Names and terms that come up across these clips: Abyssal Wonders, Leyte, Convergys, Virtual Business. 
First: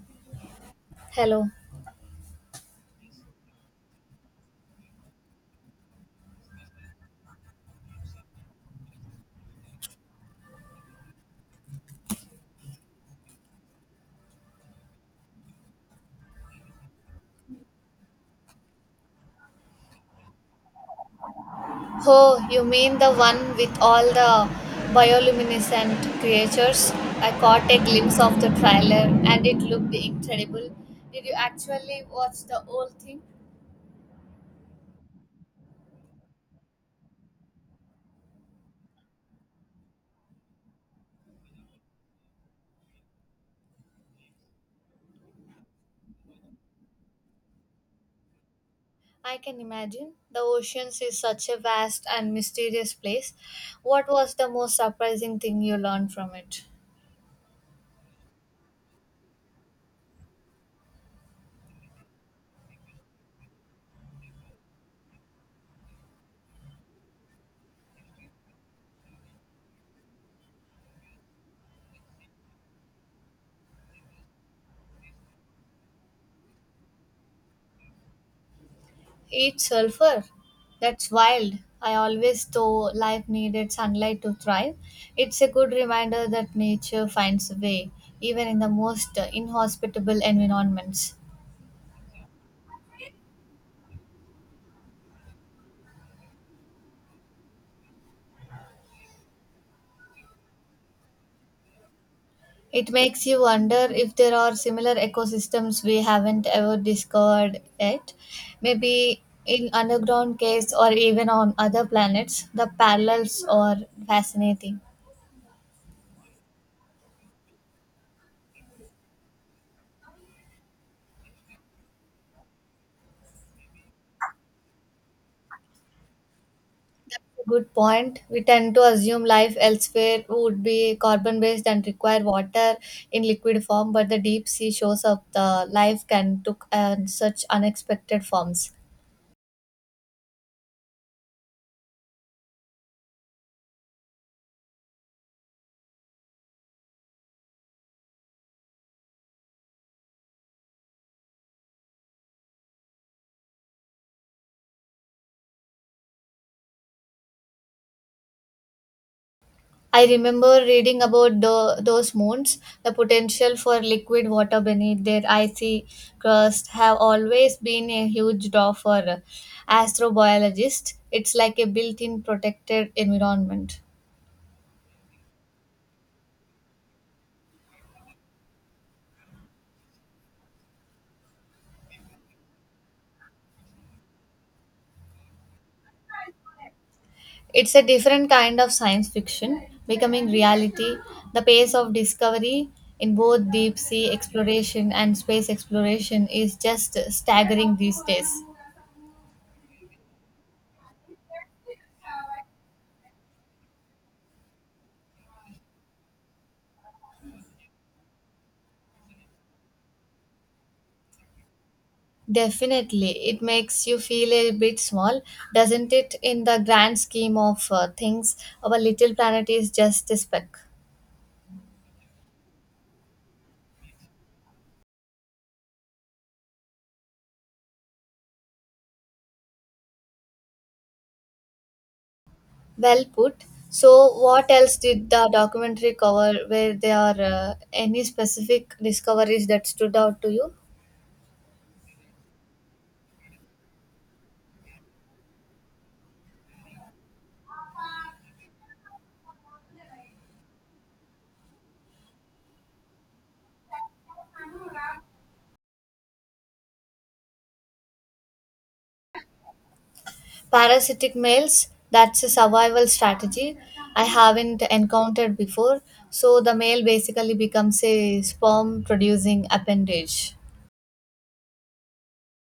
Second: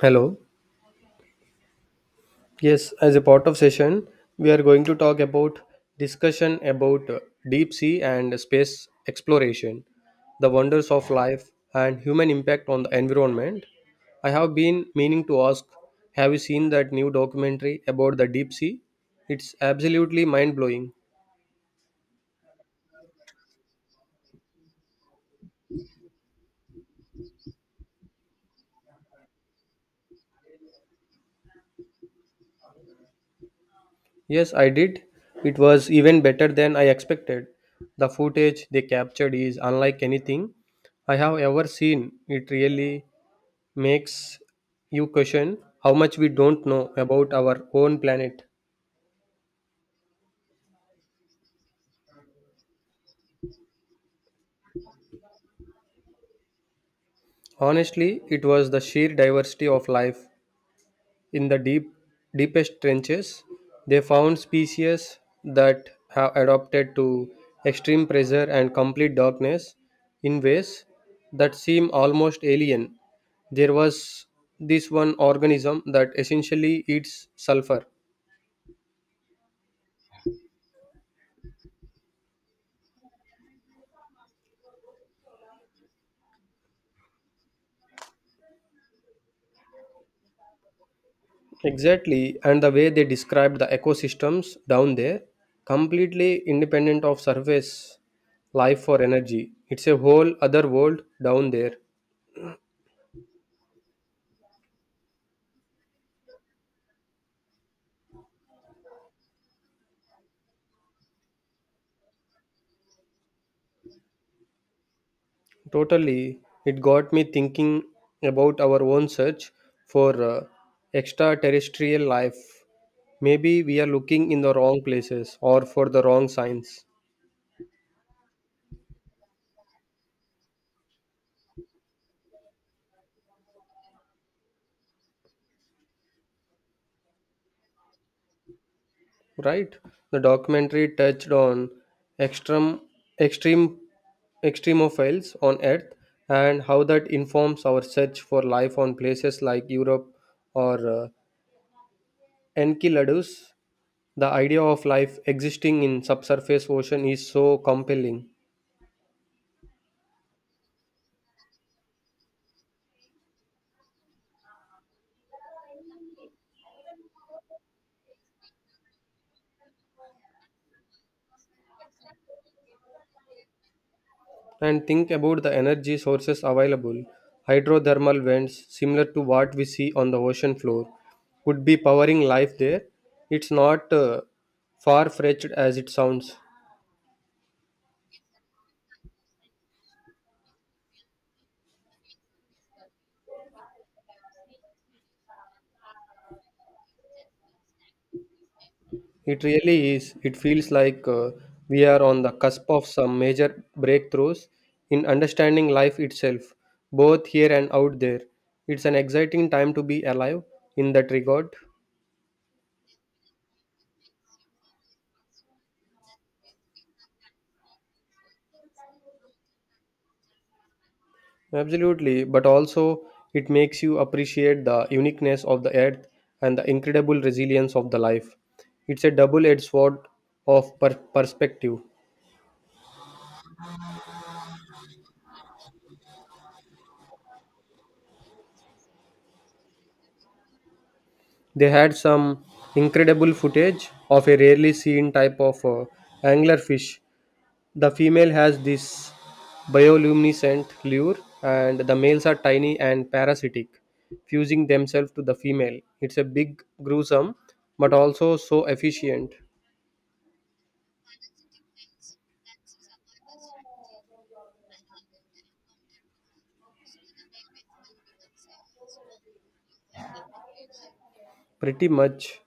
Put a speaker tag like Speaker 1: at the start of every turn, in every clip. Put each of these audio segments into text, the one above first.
Speaker 1: Hello.
Speaker 2: Hello.
Speaker 1: Yes, as a part of session, we are going to talk about discussion about deep sea and space exploration, the wonders of life and human impact on the environment. I have been meaning to ask, have you seen that new documentary about the deep sea? It's absolutely mind-blowing.
Speaker 2: Oh, you mean the one with all the bioluminescent creatures? I caught a glimpse of the trailer and it looked incredible. Did you actually watch the whole thing?
Speaker 1: Yes, I did. It was even better than I expected. The footage they captured is unlike anything I have ever seen. It really makes you question how much we don't know about our own planet.
Speaker 2: I can imagine. The oceans is such a vast and mysterious place. What was the most surprising thing you learned from it?
Speaker 1: Honestly, it was the sheer diversity of life in the deepest trenches. They found species that have adapted to extreme pressure and complete darkness in ways that seem almost alien. There was this one organism that essentially eats sulfur.
Speaker 2: Eat sulfur. That's wild. I always thought life needed sunlight to thrive. It's a good reminder that nature finds a way, even in the most inhospitable environments.
Speaker 1: Exactly, and the way they described the ecosystems down there, completely independent of surface life or energy. It's a whole other world down there.
Speaker 2: It makes you wonder if there are similar ecosystems we haven't ever discovered yet. Maybe in underground caves or even on other planets, the parallels are fascinating.
Speaker 1: Totally, it got me thinking about our own search for extraterrestrial life. Maybe we are looking in the wrong places or for the wrong signs.
Speaker 2: Good point. We tend to assume life elsewhere would be carbon based and require water in liquid form, but the deep sea shows up the life can took and such unexpected forms.
Speaker 1: Right. The documentary touched on extreme extreme extremophiles on Earth and how that informs our search for life on places like Europe or Enceladus. The idea of life existing in subsurface ocean is so compelling.
Speaker 2: I remember reading about those moons. The potential for liquid water beneath their icy crust have always been a huge draw for astrobiologists. It's like a built-in protected environment.
Speaker 1: And think about the energy sources available. Hydrothermal vents, similar to what we see on the ocean floor, could be powering life there. It's not far fetched as it sounds.
Speaker 2: It's a different kind of science fiction becoming reality. The pace of discovery in both deep sea exploration and space exploration is just staggering these days.
Speaker 1: It really is. It feels like we are on the cusp of some major breakthroughs in understanding life itself, both here and out there. It's an exciting time to be alive in that regard.
Speaker 2: Definitely, it makes you feel a bit small, doesn't it? In the grand scheme of things, our little planet is just a speck.
Speaker 1: Absolutely, but also it makes you appreciate the uniqueness of the earth and the incredible resilience of the life. It's a double edged sword of perspective.
Speaker 2: Well put. So, what else did the documentary cover? Were there any specific discoveries that stood out to you?
Speaker 1: They had some incredible footage of a rarely seen type of anglerfish. The female has this bioluminescent lure, and the males are tiny and parasitic, fusing themselves to the female. It's a big, gruesome, but also so efficient.
Speaker 2: Parasitic males, that's a survival strategy I haven't encountered before. So the male basically becomes a sperm producing appendage.
Speaker 1: Pretty much,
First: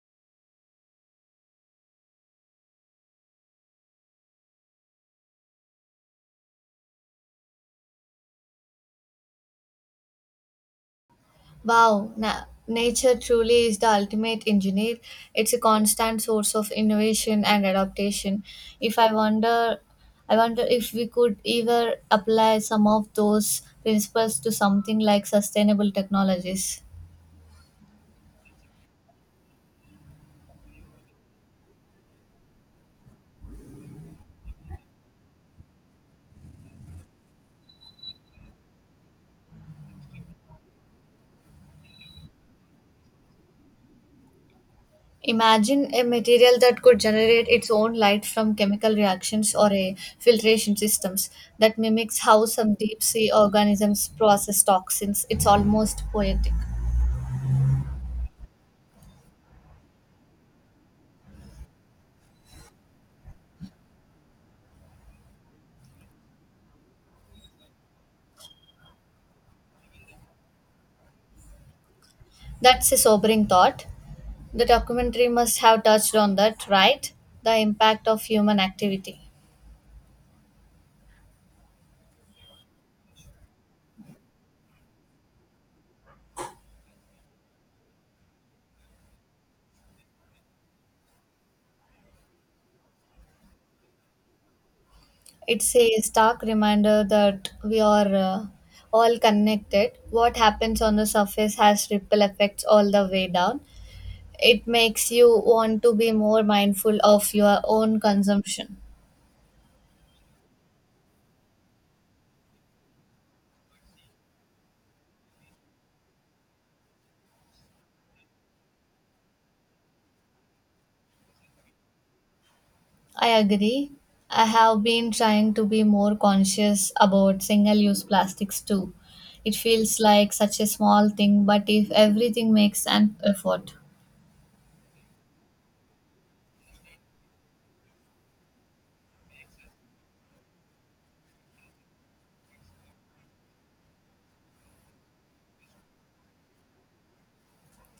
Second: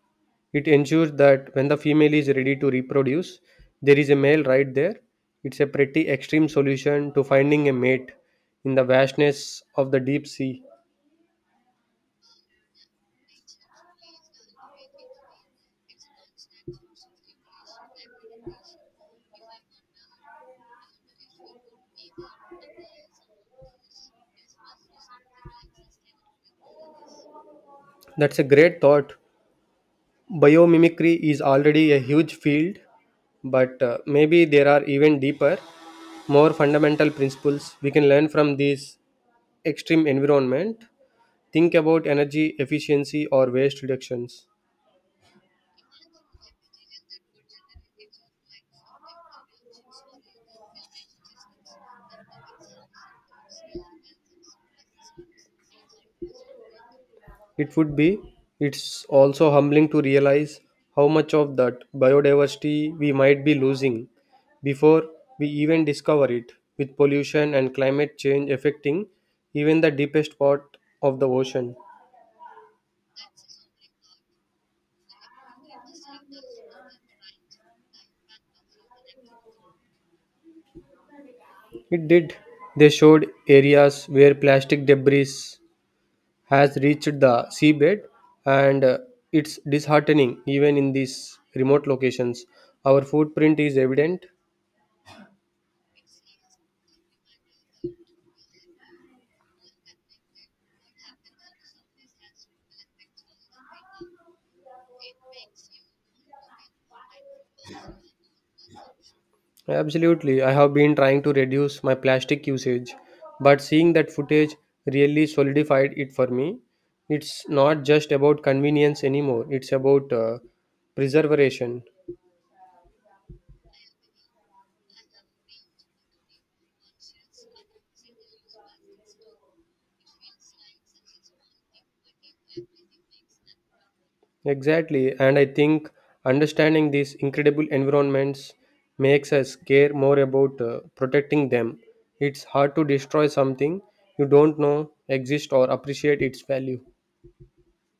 Speaker 1: it ensures that when the female is ready to reproduce, there is a male right there. It's a pretty extreme solution to finding a mate in the vastness of the deep sea.
Speaker 2: Wow, nature truly is the ultimate engineer. It's a constant source of innovation and adaptation. If I wonder I wonder if we could either apply some of those principles to something like sustainable technologies.
Speaker 1: That's a great thought. Biomimicry is already a huge field but maybe there are even deeper, more fundamental principles we can learn from these extreme environment. Think about energy efficiency or waste reductions.
Speaker 2: Imagine a material that could generate its own light from chemical reactions or a filtration systems that mimics how some deep sea organisms process toxins. It's almost poetic.
Speaker 1: It would be. It's also humbling to realize how much of that biodiversity we might be losing before we even discover it, with pollution and climate change affecting even the deepest part of the ocean.
Speaker 2: That's a sobering thought. The documentary must have touched on that, right? The impact of human activity.
Speaker 1: It did. They showed areas where plastic debris has reached the seabed and it's disheartening even in these remote locations. Our footprint is evident.
Speaker 2: It's a stark reminder that we are all connected. What happens on the surface has ripple effects all the way down. It makes you want to be more mindful of your own consumption.
Speaker 1: Absolutely, I have been trying to reduce my plastic usage, but seeing that footage really solidified it for me. It's not just about convenience anymore, it's about preservation.
Speaker 2: I agree. I have been trying to be more conscious about single use plastics too. It feels like such a small thing, but if everything makes an effort.
Speaker 1: Exactly, and I think understanding these incredible environments makes us care more about protecting them. It's hard to destroy something you don't know exists or appreciate its value.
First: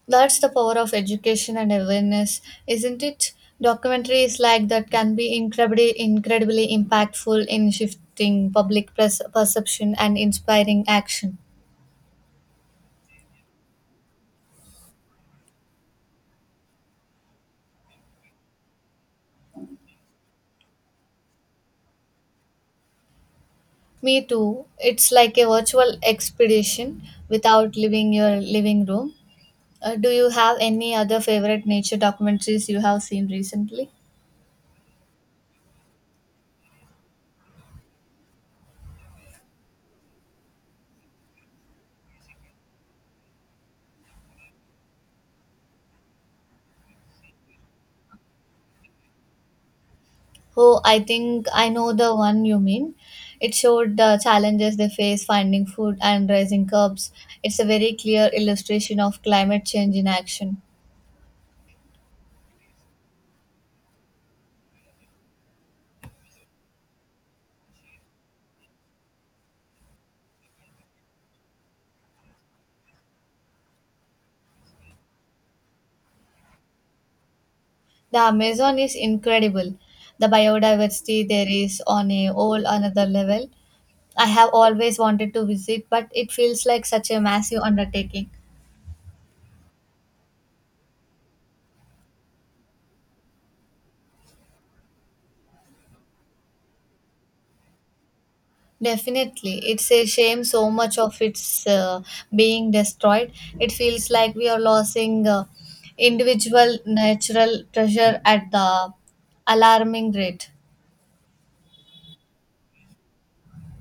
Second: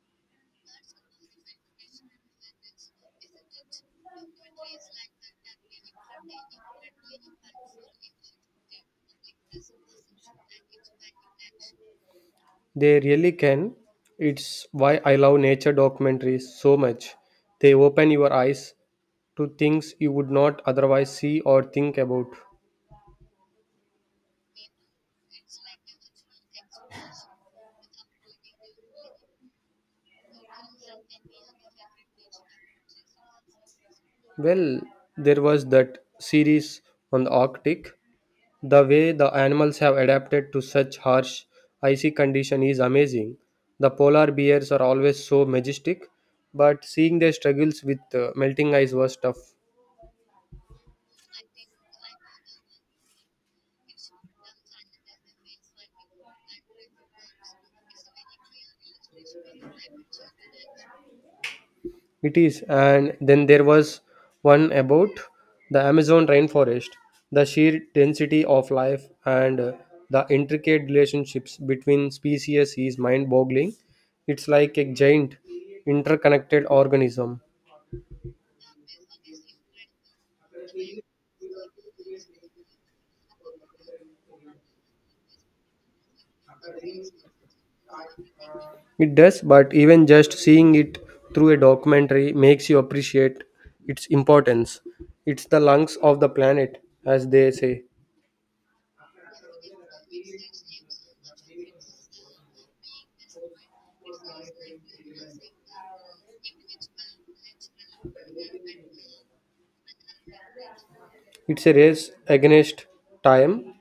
Speaker 2: That's the power of education and awareness, isn't it? Documentaries like that can be incredibly, incredibly impactful in shifting public perception and inspiring action.
Speaker 1: They really can. It's why I love nature documentaries so much. They open your eyes to things you would not otherwise see or think about.
Speaker 2: Me too. It's like a virtual expedition without leaving your living room. Do you have any other favorite nature documentaries you have seen recently?
Speaker 1: Well, there was that series on the Arctic. The way the animals have adapted to such harsh, icy condition is amazing. The polar bears are always so majestic, but seeing their struggles with melting ice was tough.
Speaker 2: Oh, I think I know the one you mean. It showed the challenges they face finding food and raising cubs. It's a very clear illustration of climate change in action.
Speaker 1: It is, and then there was one about the Amazon rainforest, the sheer density of life and the intricate relationships between species is mind boggling. It's like a giant interconnected organism.
Speaker 2: The Amazon is incredible. The biodiversity there is on a whole another level. I have always wanted to visit, but it feels like such a massive undertaking.
Speaker 1: It does, but even just seeing it through a documentary makes you appreciate its importance. It's the lungs of the planet, as they say.
Speaker 2: Definitely, it's a shame so much of it's being destroyed. It feels like we are losing individual natural treasure at the alarming rate.
Speaker 1: It's a race against time,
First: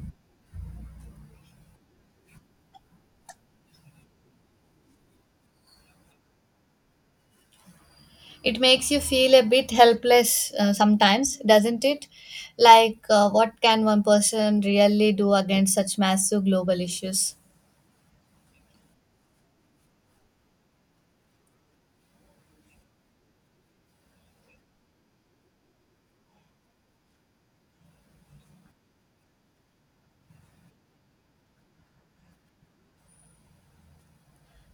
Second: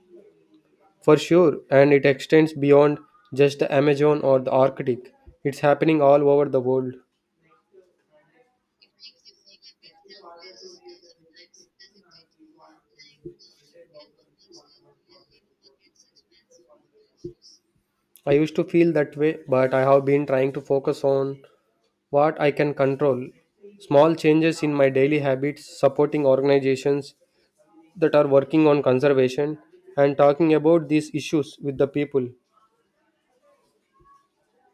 Speaker 1: for sure, and it extends beyond just the Amazon or the Arctic. It's happening all over the world.
Speaker 2: It makes you feel a bit helpless sometimes, doesn't it? Like, what can one person really do against such massive global issues?
Speaker 1: I used to feel that way, but I have been trying to focus on what I can control. Small changes in my daily habits, supporting organizations that are working on conservation and talking about these issues with the people.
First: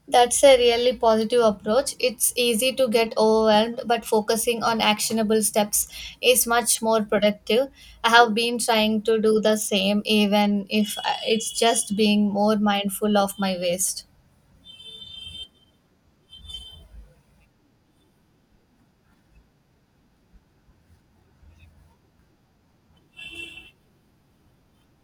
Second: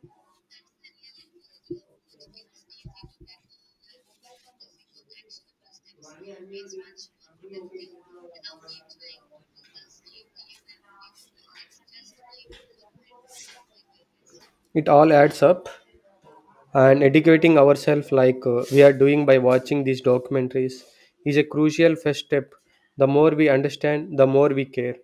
Speaker 2: That's a really positive approach. It's easy to get overwhelmed, but focusing on actionable steps is much more productive. I have been trying to do the same, even if it's just being more mindful of my waste.
Speaker 1: It all adds up, and educating ourselves like we are doing by watching these documentaries is a crucial first step. The more we understand, the more we care.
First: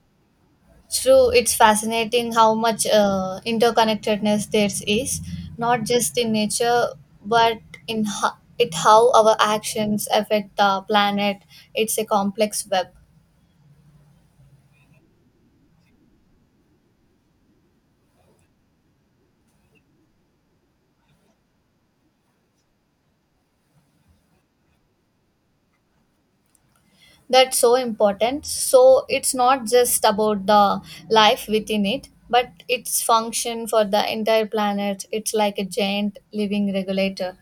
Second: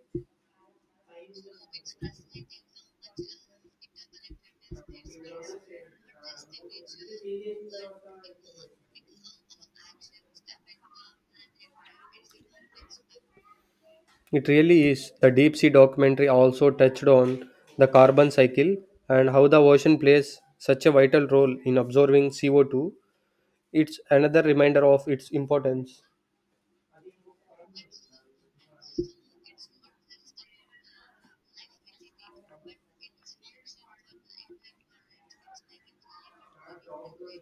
Speaker 2: True, it's fascinating how much interconnectedness there is, not just in nature, but in ho- it how our actions affect the planet. It's a complex web.
Speaker 1: It really is. The deep sea documentary also touched on the carbon cycle and how the ocean plays such a vital role in absorbing CO2. It's another reminder of its importance.
Speaker 2: That's so important. So it's not just about the life within it, but its function for the entire planet. It's like a giant living regulator.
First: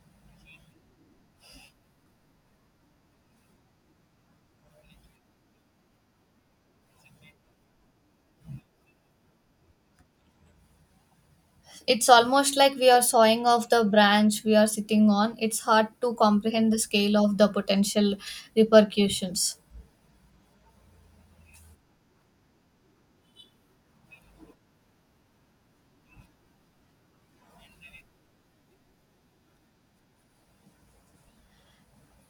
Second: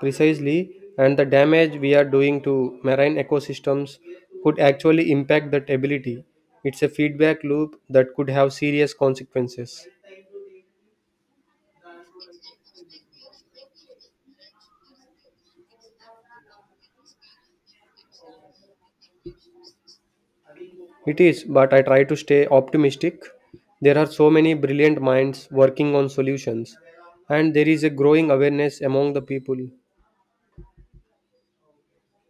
Speaker 1: Precisely, and the damage we are doing to marine ecosystems could actually impact that ability. It's a feedback loop that could have serious consequences.
Speaker 2: It's almost like we are sawing off the branch we are sitting on. It's hard to comprehend the scale of the potential repercussions.
Speaker 1: It is, but I try to stay optimistic. There are so many brilliant minds working on solutions, and there is a growing awareness among the people.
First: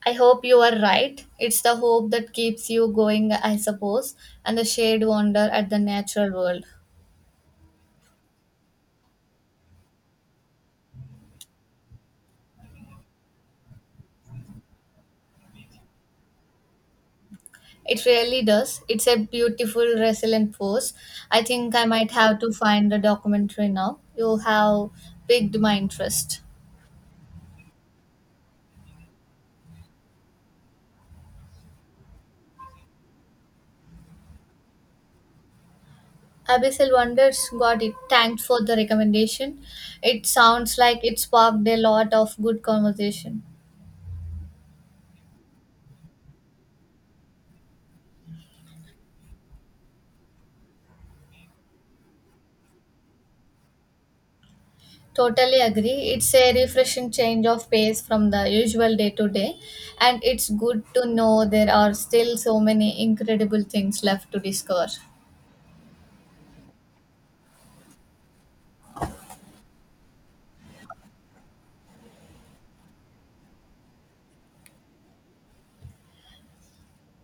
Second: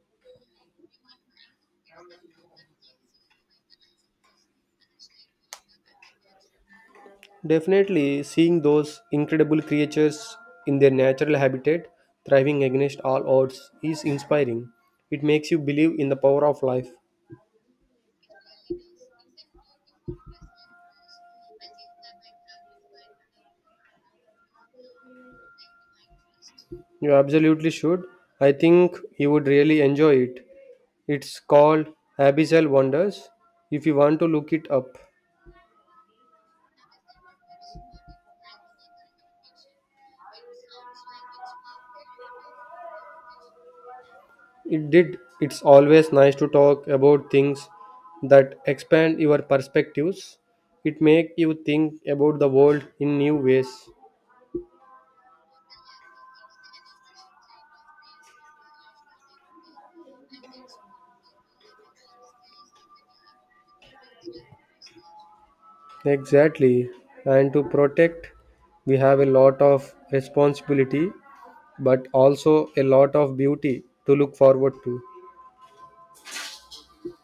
Speaker 2: I hope you are right. It's the hope that keeps you going, I suppose, and the shared wonder at the natural world.
Speaker 1: Definitely, seeing those incredible creatures in their natural habitat thriving against all odds is inspiring. It makes you believe in the power of life.
Speaker 2: It really does. It's a beautiful, resilient force. I think I might have to find the documentary now. You have piqued my interest.
Speaker 1: You absolutely should. I think you would really enjoy it. It's called Abyssal Wonders if you want to look it up.
Speaker 2: Abyssal Wonders, got it. Thanks for the recommendation. It sounds like it sparked a lot of good conversation.
Speaker 1: It did. It's always nice to talk about things that expand your perspectives. It make you think about the world in new ways.
Speaker 2: Totally agree. It's a refreshing change of pace from the usual day to day, and it's good to know there are still so many incredible things left to discover.
Speaker 1: Exactly. And to protect, we have a lot of responsibility, but also a lot of beauty to look forward to.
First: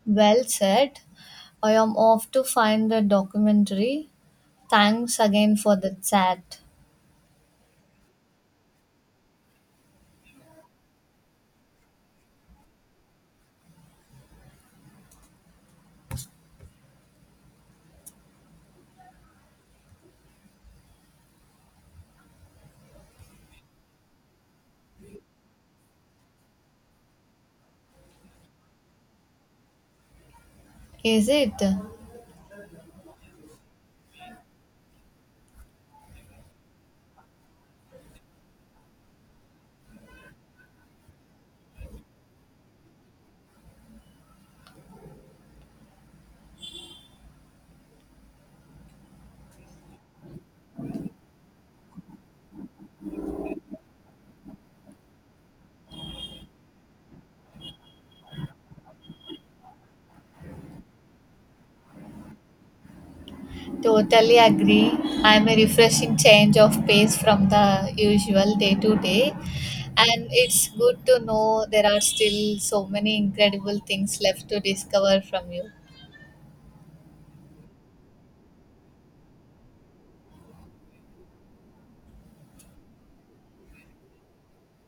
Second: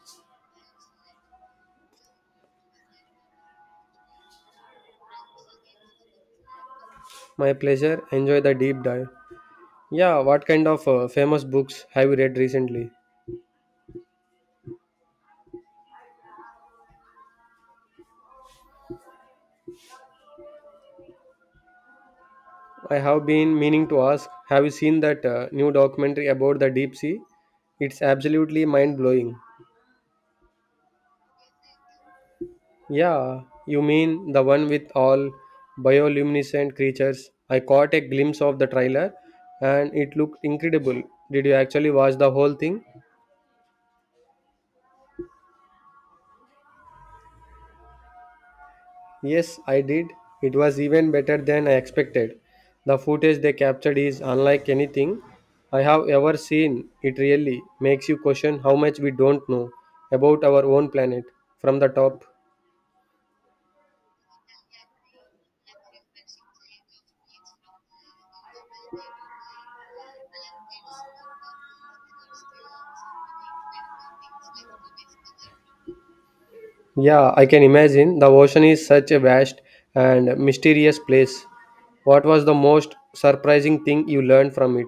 Speaker 2: Well said. I am off to find the documentary. Thanks again for the chat.
Speaker 1: My pleasure. Enjoy the deep dive. Yeah, what kind of famous books have you read recently? I have been meaning to ask, have you seen that new documentary about the deep sea? It's absolutely mind blowing.
Speaker 2: Is it?
Speaker 1: Yeah, you mean the one with all bioluminescent creatures? I caught a glimpse of the trailer and it looked incredible. Did you actually watch the whole thing? Yes, I did. It was even better than I expected. The footage they captured is unlike anything I have ever seen. It really makes you question how much we don't know about our own planet from the top.
Speaker 2: Totally agree. I'm a refreshing change of pace from the usual day to day. And it's good to know there are still so many incredible things left to discover from you.
Speaker 1: Yeah, I can imagine. The ocean is such a vast and mysterious place. What was the most surprising thing you learned from it?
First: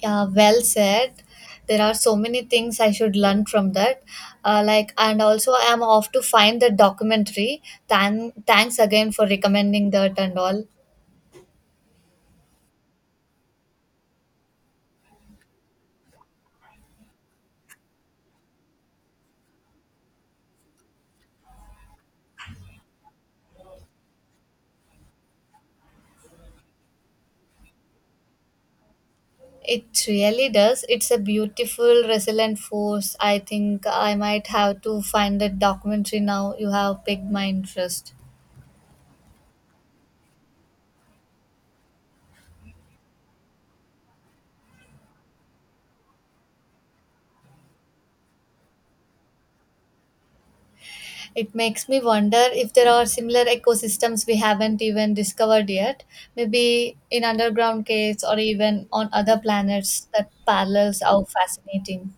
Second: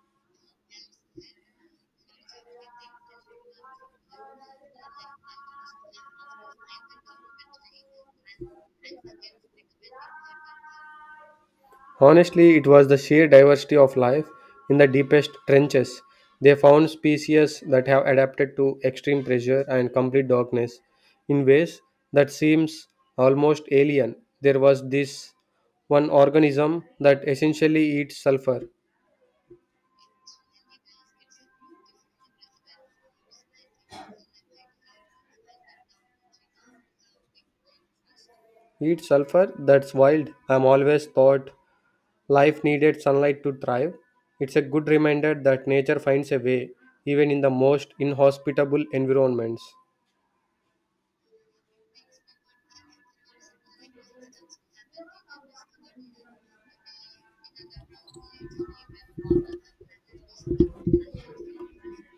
Speaker 2: Yeah, well said. There are so many things I should learn from that. And also I'm off to find the documentary. Thanks again for recommending that and all.
Speaker 1: Honestly, it was the sheer diversity of life in the deepest trenches. They found species that have adapted to extreme pressure and complete darkness in ways that seems almost alien. There was this one organism that essentially eats sulfur.
Speaker 2: It really does. It's a beautiful, resilient force. I think I might have to find that documentary now. You have piqued my interest.
Speaker 1: Eats sulfur? That's wild. I'm always thought life needed sunlight to thrive. It's a good reminder that nature finds a way even in the most inhospitable environments.
Speaker 2: It makes me wonder if there are similar ecosystems we haven't even discovered yet, maybe in underground caves or even on other planets that parallels are fascinating.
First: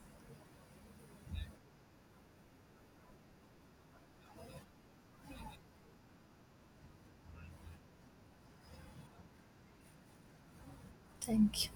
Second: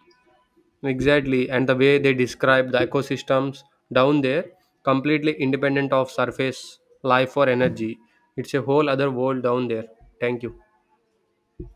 Speaker 1: Exactly, and the way they describe the ecosystems down there, completely independent of surface life or energy. It's a whole other world down there. Thank you.
Speaker 2: Thank you.